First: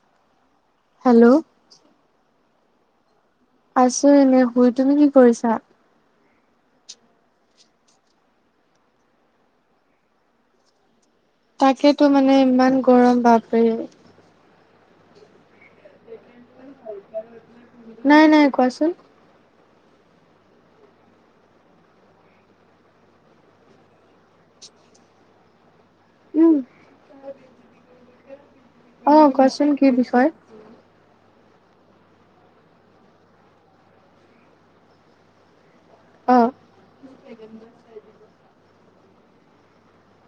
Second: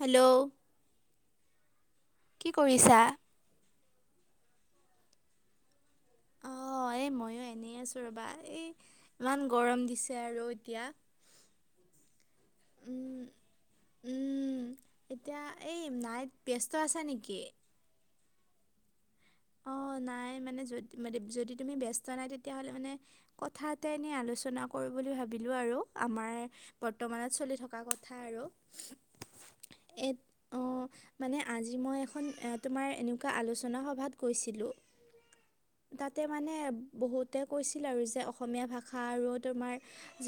Hello! Hello! কি কৰিছা? আছো এনেই শুই। তুমি কি কৰিছা? অঁ-হ হ'য়, ময়ো এনেইআছো ৰ'বা। এই ইমান গৰম দিছে আৰু এতিয়া। তাকেইেটো মানে ইমান উম, গৰম। বাপৰে উম। এতিয়া, এই নাইট, ব্যস্ত আছে নেকি? নাই নাই কোৱাচোন? অঁ, নাই মানে, য মানে যদি তুমি ব্যস্ত নাই তেতিয়া হ'লে মানে, কথা এটা এনেই আলোচ না কৰো বুলি ভাৱিলোঁ আৰু আমাৰ উম বৰ্তমানত চলি থকা কথা আৰু। অঁ, কোৱাচোন কি এ বিষয়? অঁ মানে, আজি মই এখন এ তোমাৰ এনেকুৱা আলোচনা সভাত গৈছিলোঁ। তাতে অ মানে, বহুতে কৈছিল আৰু যে অসমীয়া ভাষা ষা আৰু তোমাৰ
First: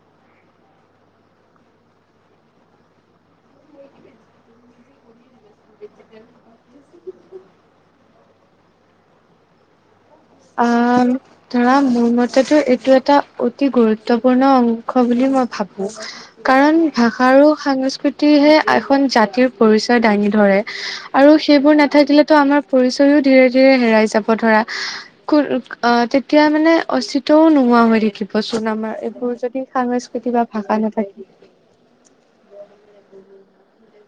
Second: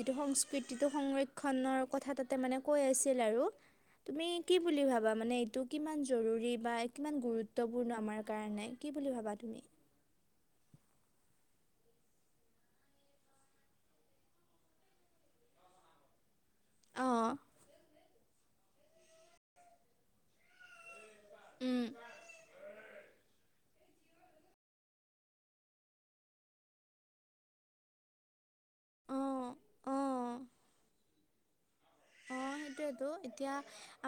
যিটো সংস্কৃতিটো, সংৰক্ষণৰ কথা তাতে মানে, কৈ আছিল আৰু। তুমি কি বুলি ভাৱা? মানে এইটো কিমান জৰুৰী বা কিমান গুৰুত্বপূৰ্ণ আমাৰ কাৰণে। কি বুলি ভাৱা তুমি? অঁ, ধৰা মোৰ মতেটো এইটো এটা অতি গুৰুত্বপূৰ্ণ অংশ বুলি মই ভাৱো। কাৰণ অ ভাষা আৰু সাংস্কৃতিয়েহে এখন জাতিৰ পৰিচয় দাঙি ধৰে। আৰু সেইবোৰ উম নাথাকিলেতো আমাৰ পৰিচয়ও ধীৰে ধীৰে হেৰাই যাব ধৰা অ তেতিয়া মানে অচিতও নোহোৱা হৈ থাকিব আমাৰ অ এইবোৰ যদি সংস্কৃতি বা ভাষা নাথাকে। অ সেইটোয়েতো এতিয়া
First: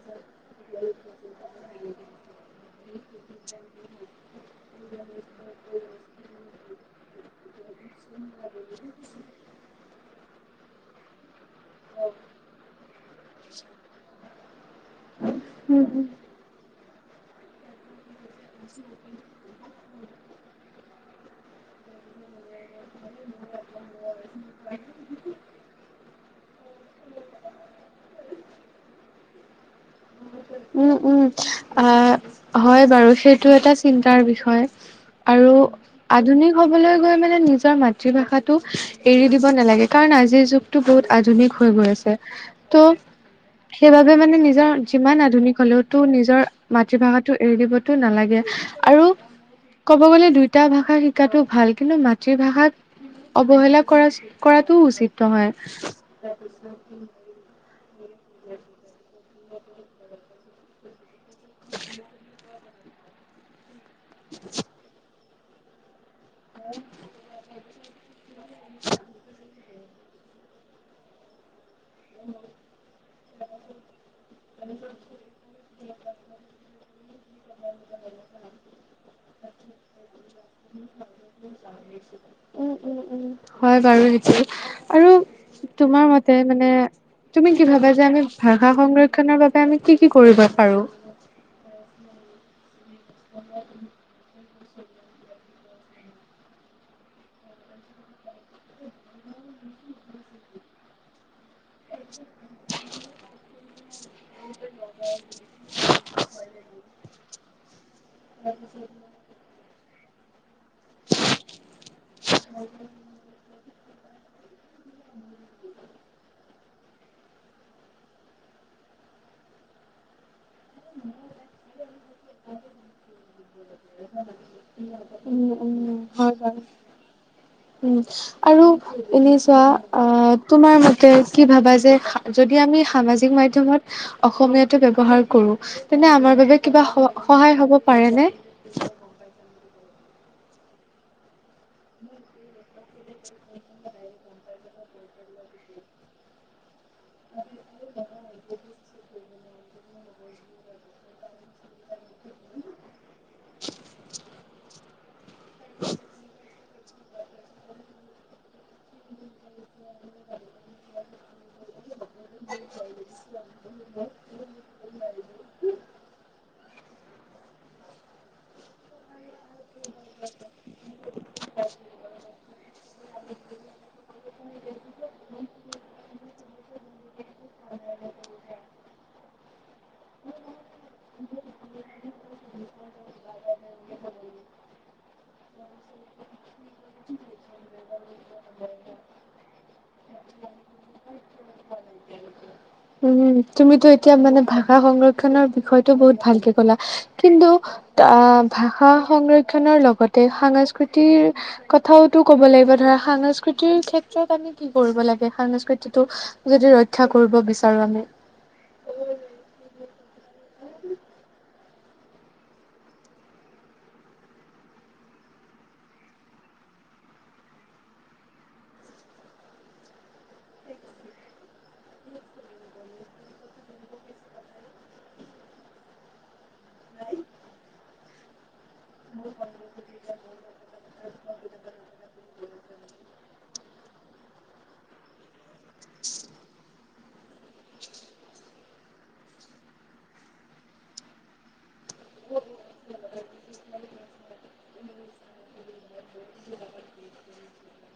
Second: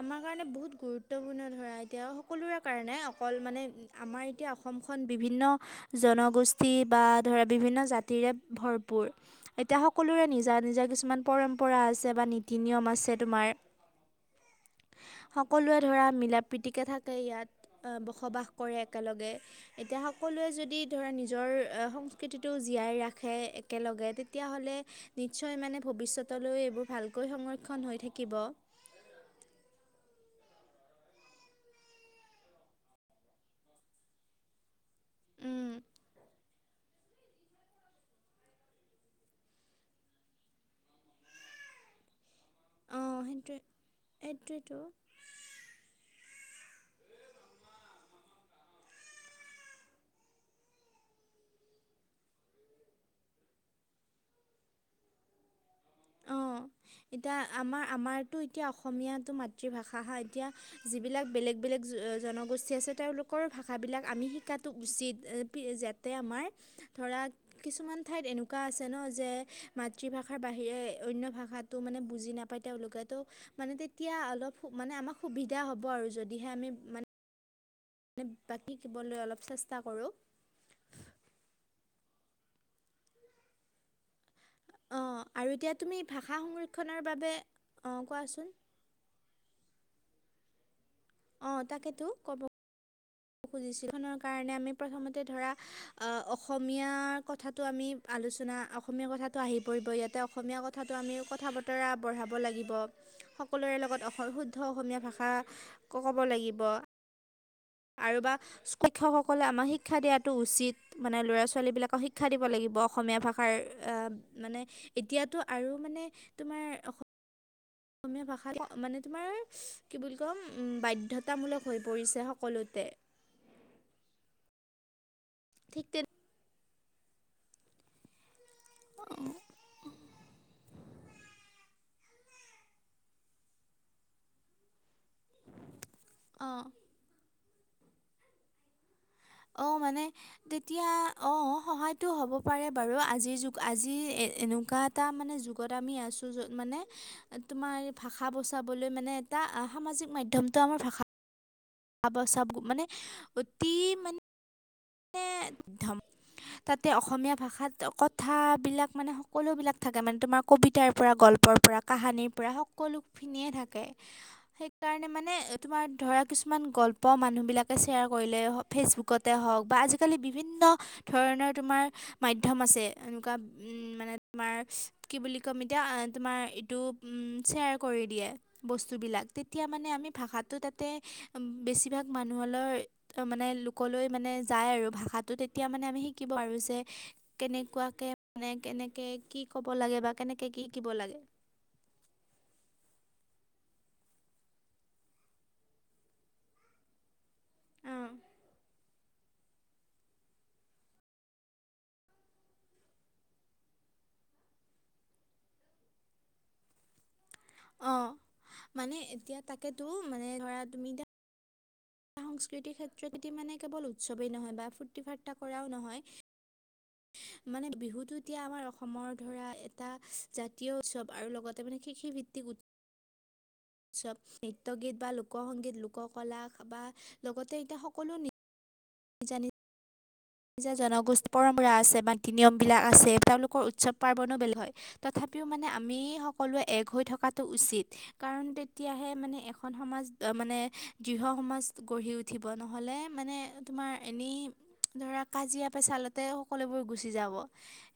আমাৰ কাৰণে বহুত গুৰুত্বপূৰ্ণ ধৰা এতিয়া সকলোৰে এ বিভিন্ন জাতিৰে ভৰপূৰ এতিয়া সকলোৰে নিজা নিজা কিছুমান পৰম্পৰা আছে বা ন নিয়ম আছে তোমাৰ সকলোৰে উম উম ধৰা মিলা প্ৰীতিকে থাকা ইয়াত বসবাস কৰে একেলগে এতিয়া সকলোৱে যদি ধৰা নিজৰ সংস্কৃতিটো জীয়াই ৰাখে একেলগে তেতিয়া হ'লে নিশ্চয় মানে ভৱিষ্যতলৈ এইবোৰ ভাল সংৰক্ষণ হৈ থাকিব উম উম আহ হয় বাৰু সেইটো এটা চিন্তাৰ বিষয় আৰু উম আধুনিক হবলৈ মানে নিজৰ মাতৃভাষাটো এৰি দিব নালাগে কাৰণ আজিৰ যুগতটো বহুত আধুনিক হৈ গৈ আছে ত অঁ সেইটোৱে সেইবাবে মানে নিজৰ সেইটোৱেতো যিমান আধুনিক নিজৰ মাতৃভাষাটো এৰি দিবতো নালাগে আৰু ক'ব গ'লে দুইটা ভাষা শিকাতো ভাল কিন্তু মাতৃভাষাত অৱহেলা কৰা কৰাটো উচিত নহয় অঁ এতিয়া আমাৰ আমাৰতো এতিয়া অসমীয়াটো মাতৃভাষাহা এতিয়া বিলাক বেলেগ বেলেগ জনগোষ্ঠী আছে তেওঁলোকৰ ভাষাবিলাক আমি শিকাটো উচিত তাতে আমাৰ ধৰা কিছুমান ঠাইত এনেকুৱা আছে ন যে মাতৃভাষাৰ বাহিৰে অন্য ভাষাত মানে বুজি নাপায় তেওঁলোকে ত' মানে তেতিয়া অলপ মানে আমাক সুবিধা হ'ব আৰু যদিহে আমি মানে মানে বাকী কিবলৈ অলপ চেষ্টা কৰোঁ। উম উম উম হয় বাৰু সেইটো অ আৰু এতিয়া তুমি তোমাৰ মতে ভাষা মানে সংৰক্ষণৰ বাবে তুমি কি ভাবা অঁ যে আমি কোৱাচোন ভাষা সংৰক্ষনৰৰ বাবে আমি কি কি কৰিব পাৰো। অ তাকেতো কব। কাৰণে আমি প্ৰথমতে ধৰা আহ অসমীয়াৰ কথাটো আমি আলোচনা অসমীয়া কথাটো আহি পৰি ই অসম কথাটো আমিথা বতৰা বঢ়াব লাগিব সকলোৰে লগত শুদ্ধ অসমীয়া ভাষা ক'ব লাগিব। অ আৰু বা শিক্ষকসকলে আমাক শিক্ষা দিয়াটো উচিত মানে ল'ৰা ছোৱালী বিলাক শিক্ষা দিব লাগিব অসমীয়া ভাষাৰ মানে এতিয়াতো আৰু মানে তোমাৰ অসমীয়া ভাষা মানে তোমাৰ কি বুলি কম। বাধ্যতামূলক হৈ পৰিছে সকলোতে উম উম ঠিক তেনে হয় হয় উম আৰু এনে চোৱা অ তোমাৰ ম কি ভাবা যে যদি আমি সামাজিক মাধ্যমত অসমীয়াটো ব্যৱহাৰ কৰো। তেনে আমাৰ বাবে অ', কিবা স সহায় হ'ব পাৰে ন অ মানে তেতিয়া অ সহায়তো হ'ব পাৰে বাৰু আজিৰ যুগ আজি এ এনেকুৱা এটা মানে যুগত আমি আছোঁ য'ত মানে তোমাৰ ভাষা বচাবলৈ মানে এটা সামাজিক মাধ্যমটো আমাৰ ভাষা আ চব মানে অতি মানে মে ধ তাতে অসমীয়া ভাষাত কথাবিলাক মানে সকলো বিলাক থাকে মানে তোমাৰ কবিতাৰ পৰা গল্প পৰা কাহানিৰ পৰা সকলোখিনিয়ে থাকে সেইকাৰণে মানে তোমাৰ ধৰা কিছুমান গল্প মানুহবিলাকে শ্বেয়াৰ কৰিলে ফেচবুকতে হওক। বা আজিকালি বিভিন্ন ধৰণৰ তোমাৰ মাধ্যম আছে এনেকুৱা মানে তোমাৰ কি বুলি ক'ম এতিয়া তুমাৰ এইটো উম শ্বেয়াৰ কৰি দিয়ে বস্তু বিলাক তেতিয়া আ ভাষাটো তাতে বেছিভাগ মানুহলৈ মানে লোকলৈ যায় আৰু ভাষাটো তেতিয়া মানে আমি শিকিব পাৰো যে কেনেকুৱাকৈ মানে কেনেকৈ কি? ক'ব লাগে বা কেনেকে কি [unintelligible] লাগে। উম। তুমটো এতিয়া মানে ভাষা সংৰক্ষণ বিষয়টো বহুত ভালকে কলা কিন্তু অ ভাষা সংৰক্ষণৰ লগতে সংস্কৃতিৰ কথাওতো ক'ব লাগিব ধৰা সংস্কৃতিৰ ক্ষেত্ৰত আমি কি কৰিব লাগে সংস্কৃতিতটো যদি ৰক্ষা কৰিব বিচাৰো অ আমি। মানে এতিয়া তাকেতো মানে ধৰা তুমি তিয়া সংস্কৃতিৰ ক্ষেত্ৰত এতি মানে কেৱল উৎসৱেই নহয় বা ফূৰ্তি ফাৰ্তা কৰাও নহয়। [unintelligible] মানে বিহুতটো এতিয়া আমাৰ অসমৰ ধৰা এটা জাতীয় উৎসৱ আৰু লগতে মানে কৃষিভিত্তিক চব নৃত্য গীত বা লোক সংগীত লোক কলা বা লগতে এতিয়া সকলো নিজানি নিজা জনগোষ্ঠী পৰম্পৰা আছে বাকি নিয়মবিলাক আছে তেওঁলোকৰ উৎসৱ পাৰ্বণো বেলেগ হয় তথা তথাপিও মানে আমি সকলোৱে এক হৈ থকাটো উচিত কাৰণ তেতিয়াহে মানে এখন সমাজ মানে দৃঢ় সম গঢ়ি উঠিব নহ'লে মানে তোমাৰ এনেই ধৰা কাজিয়া পেচালতে সকলোবোৰ গুচি যাব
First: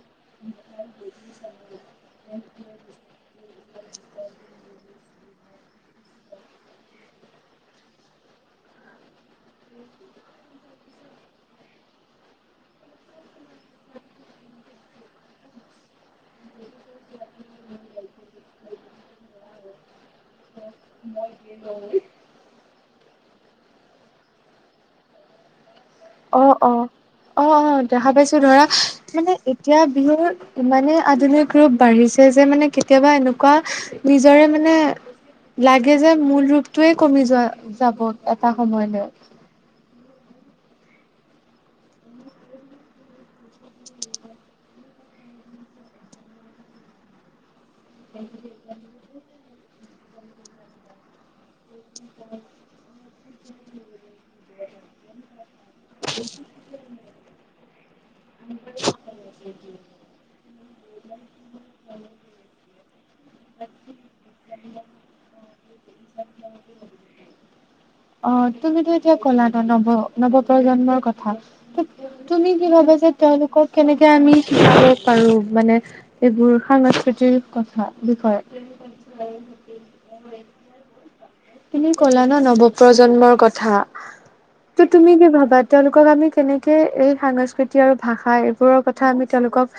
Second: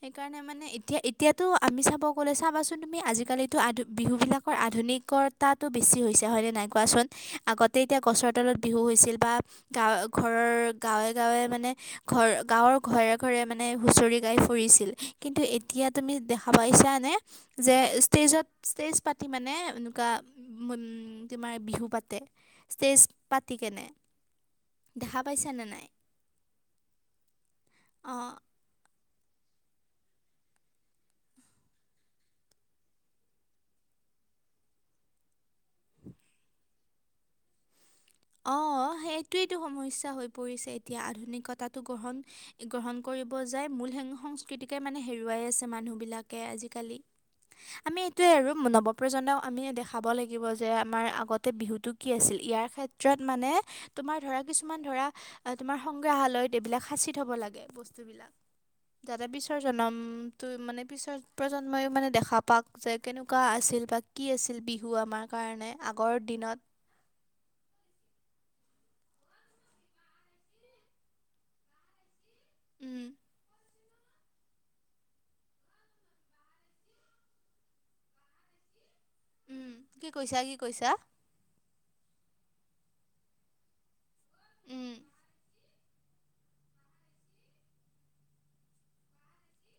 সেইকাৰণে মানে এতিয়া এতিয়াতো আমি। লে চাবাচোন তুমি আজিকালিতো বিহু বিলাকৰ আধুনিকতাটো বেছি হৈছে হয় নে নাই কোৱা চোন। আগতে এতিয়া গছৰ তলত বিহু হৈছিল বা গাঁৱ ঘৰৰ গাঁৱে গাঁৱে মানে। ঘৰ গাঁৱৰ ঘৰে ঘৰে মানে হুচৰি গাই ফুৰিছিল কিন্তু এতিয়া তুমি দেখা পাই। [unintelligible] নে যে ষ্টেজত ষ্টেজ পাতি মানে এনেকুৱা তোমাৰ বিহু পাতে ষ্টেজ পাতি কেনে। দেখা পাইছা নে নাই? অ', অ', অ', অ' দেখা অঁ পাইছো ধৰা মানে এতিয়া বিহুৰ ইমানে আধুনিক ৰূপ বাঢ়িছে যে মানে কেতিয়াবা এনেকুৱা নিজৰে মানে লাগে যে মূল ৰূপটোৱে কমি যোৱা যাব এটা অঁ সময়লৈ। সেইটোৱেইটো হৈ সমস্যা পৰিছে এতিয়া আধুনিকতো গ্ৰহণ-গ্ৰহণ কৰিব যায় মূল সে সংস্কৃতিকে মানে হেৰুৱাই আছে মানুহবিলাকে আজিকালি। আমি এইটোয়ে আৰু নৱপ্ৰজন্মক আমিয়ে দেখাব লাগিব যে আমাৰ আগত বিহুটো কি আছিল ইয়াৰ ক্ষেত্ৰত মানে তোমাৰ ধৰা কিছুমান ধৰা তোমাৰ সংগ্ৰাহালয়ত এইবিলাক সাঁচি থ'ব লাগে বস্তুবিলাক। যাতে পিছৰ জন্মটো মানে পিছৰ প্ৰজন্মইও মানে দেখা পাও যে কেনেকুৱা আছিল বা কি আছিল বিহু আমাৰ কাৰণে আগৰ দিনত। অ' তুমিতো এতিয়া কলা ন নৱ-নৱ প্ৰজন্মৰ কথা তুমি কি ভাবা উম যে তেওঁলোকক কেনেকে আমি শিকাব পাৰো মানে এইবোৰ সাংস্কৃতিৰ কথা বিষয়ে উম কি কৈছা কি কৈছা? তুমি ক'লা ন নৱপ্ৰজন্মৰ কথা ত উম তুমি কি ভাবা তেওঁলোকক আমি কেনেকে এই সংস্কৃতি আৰু ভাষা এইবোৰৰ কথা আমি তেওঁলোকক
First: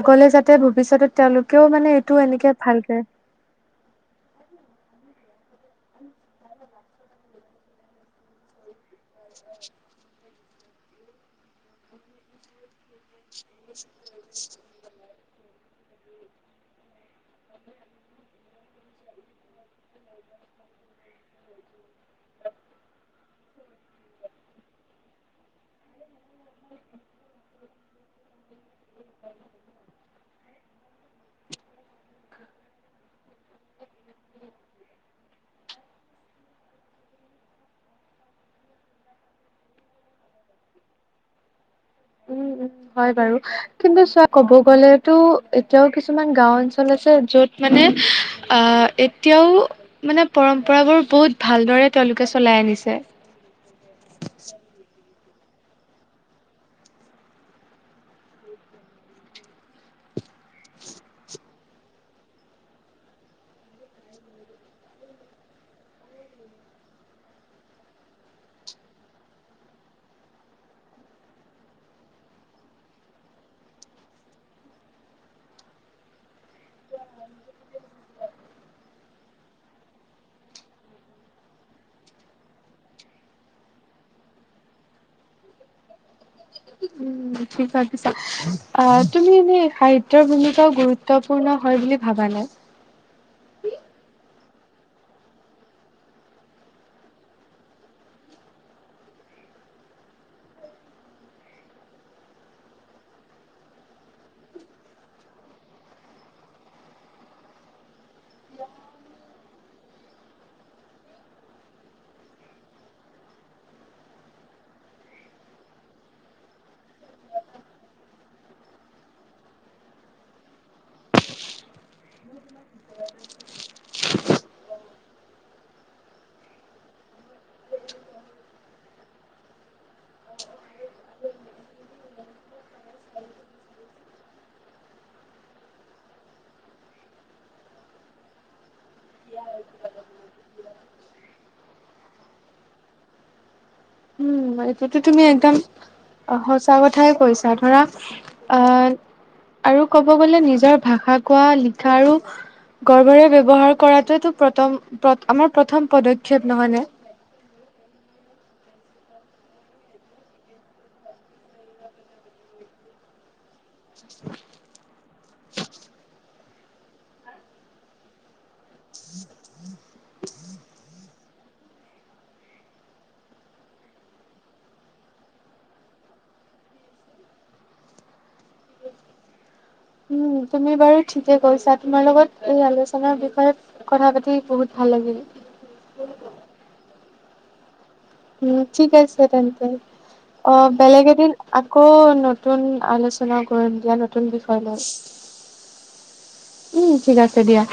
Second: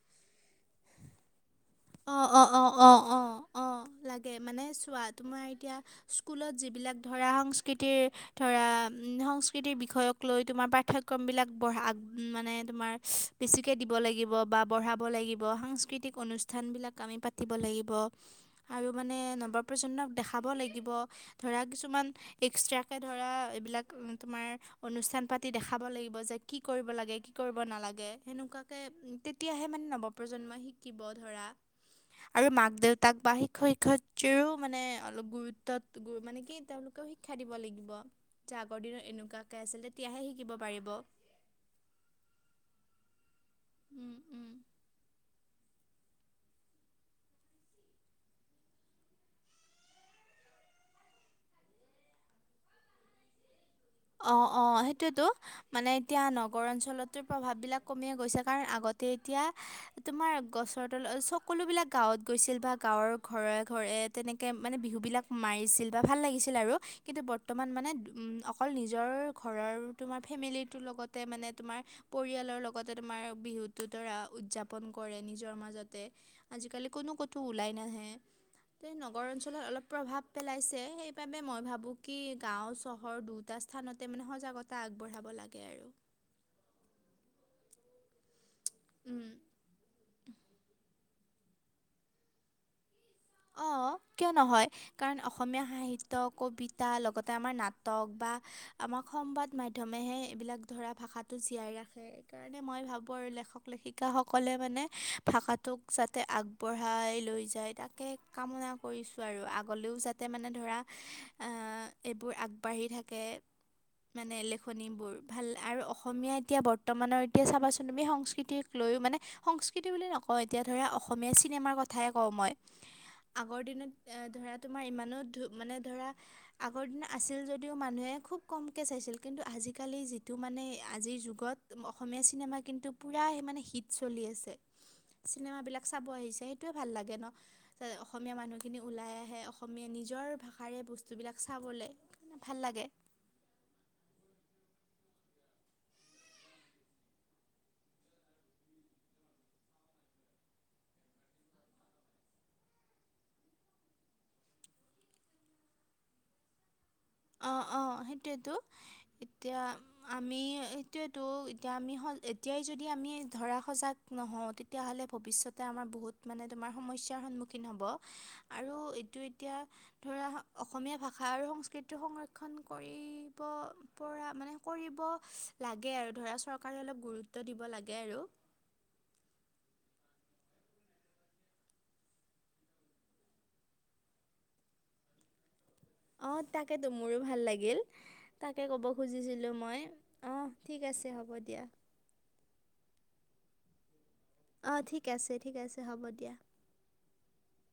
আগলে যাতে ভৱিষ্যতত তেওঁলোক কিও মানে অ', এইটো অ', এনেকে অ', ভালকে অ', অ', অ', লাগে মানে চোৱা তোমাৰ এতিয়া স্কুলত যিবিলাক ধৰা সংস্কৃতিৰ ধৰা উ সংস্কৃতিৰ বিষয়ক লৈ তোমাৰ পাঠ্যক্ৰমবিলাক [unintelligible] মানে তোমাৰ বেছি দিব লাগিব বা বঢ়াব লাগিব সাংস্কৃতিক অনুষ্ঠান স্থানবিলাক আমি পাতিব লাগিব আৰু মানে নৱপ্ৰজন্মক দেখাব লাগিব ধৰা কিছুমান এক্সট্ৰাকে ধৰা এইবিলাক তোমাৰ অনুষ্ঠান পাতি দেখাব লাগিব যে, কি কৰিব লাগে কি কৰিব নালাগে সেনেকুৱাকে তেতিয়াহে মানে নৱপ্ৰজন্মই শিকিব। ধৰা আৰু মাক-দেউতাক বা শিক্ষয়-শিক্ষয়িত্ৰীৰো মানে অলপ গুৰুত্বত মানে কি তেওঁলোকে শিক্ষা দিব লাগিব, যে আগৰ দিনত এনেকুৱাকে আছিলে তেতিয়াহে শিকিব পাৰিব। [inaudible] উম উম হয় বাৰু কিন্তু উম চোৱা কব উম গ'লেতো এতিয়াও কিছুমান গাওঁ অঞ্চল আছে য'ত মানে আহ এতিয়াও মানে পৰম্প ককৰাবোৰ বহুত ভালদৰে তেওঁলোকে চলাই আনিছে অ', অ' সেই তো মানে এতিয়া নগৰ অঞ্চলতো প্ৰভাৱ বিলাক কমিয়ে গৈছে কাৰণ আগতে এতিয়া তোমাৰ গছৰ তলত সকলো বিলাক গাঁৱত গৈছিল বা গাঁৱৰ ঘৰে-ঘৰে তেনেকে মানে বিহু সেই বিলাক মাৰিছিল বা ভাল লাগিছিল আৰু কিন্তু বৰ্তমান মানে অকল নিজৰ ঘৰৰ তোমাৰ ফেমিলিটোৰ লগতে মানে তোমাৰ পৰিয়ালৰ লগতে তোমাৰ বি [unintelligible] উদযাপন কৰে নিজৰ মাজতে আজিকালি কোনো কতো ওলাই নাহে। তে নগৰ অঞ্চলত অলপ প্ৰভাৱ পেলাইছে সেইবাবে মই ভাবো কি গাওঁ চহৰ দুট দুটা স্থানতে মানে সজাগতা আগবঢ়াব লাগে আৰু। কি ভাবিছা অ' উম তুমি এনেই সাহিত্যৰ ভূমিকাও গুৰুত্ব গুৰুত্বপূৰ্ণ হয় বুলি ভাবানে? অঁ, কিয় নহয়? সেইকাৰণে অসমীয়া সাহিত্য, কবিতা লগতে আমাৰ নাটক বা আমাক সংবাদ মাধ্যম মাধ্যমেহে এইবিলাক ধৰা ভাষাটো জীয়াই ৰাখে সেইকাৰণে মই ভাবোঁ আৰু লেখক-লেখিকাসকলে মানে মানে ভাষাটোক যাতে আগবঢ়াই লৈ যায় তাকে কামনা কৰিছোঁ আৰু আগলৈও যাতে মানে ধৰা এইবোৰ আগবাঢ়ি থাকে। [inaudible] মানে লেখনিবোৰ ভাল আৰু অসমীয়া এতিয়া বৰ্তমানৰ এতিয়া চাবাচোন তুমি সংস্কৃতিক লৈ মানে সংস্কৃতি বুলি নকওঁ এতিয়া ধৰা অসমীয়া চিনেমাৰ কথাই কওঁ মই আগৰ দিনত এ ধৰা তোমাৰ ইমানো ধু মানে ধৰা আগৰ দিন আছিল যদিও মানুহে খুব কমকৈ চাইছিল কিন্তু আজিকালি যিটো মানে আজিৰ যুগত অসমীয়া চিনেমা কিন্তু পুৰা হিট চলি আছে চিনেম বিলাক চাব আহিছে সেইটোয়ে ভাল লাগে ন অসমীয়া মানুহখিনি ওলাই আহে অসমীয়া নিজৰ ভাষাৰে বস্তুবিলাক চাবলৈ ভাল লাগে। [unintelligible] উম সেইটো তুমি একদম আহ সঁচা কথাই কৈছা ধৰা আহ আৰু কব গ'লে নিজৰ ভাষা কোৱা লিখা আৰু গৰ্ভৰে ব্যৱহাৰ কৰাটোটো প্ৰথম আমাৰ প্ৰথম পদক্ষেপ নহয় ন। অঁ অঁ সেইটোয়েতো এতিয়া আমি সেইটোয়েতো এতিয়া আমি এতিয়াই যদি আমি ধৰা সজাগ নহওঁ তেতিয়াহ'লে ভৱিষ্যতে আমাৰ বহুত মানে তোমাৰ সমস্যাৰ সন্মুখীন হ'ব আৰু এইটো এতিয়া অসমীয়া ভাষা আৰু সংস্কৃতি কৰিব পৰা মানে কৰিব লাগে আৰু ধৰা চৰা কাৰণে গুৰুত্ব দিব লাগে আৰু। উ তুমি বাৰু ঠিকে কৈছা তোমাৰ লগত এই আলোচনাৰ বিষয়ে কথা পাতি বহুত ভাল লাগিল। অঁ তাকেতো মোৰো ভাল লাগিল। উম তাকে ক'ব ঠিক আছে খুজিছিলোঁ তেন্তে মই অঁ অ ঠিক বেলেগ আছে হ'ব এদিন দিয়া আকৌ নতুন আলোচনা [unintelligible] নতুন বিষয় অঁ লয় ঠিক আছে ঠিক আছে হ'ব দিয়া উম ঠিক আছে দিয়া।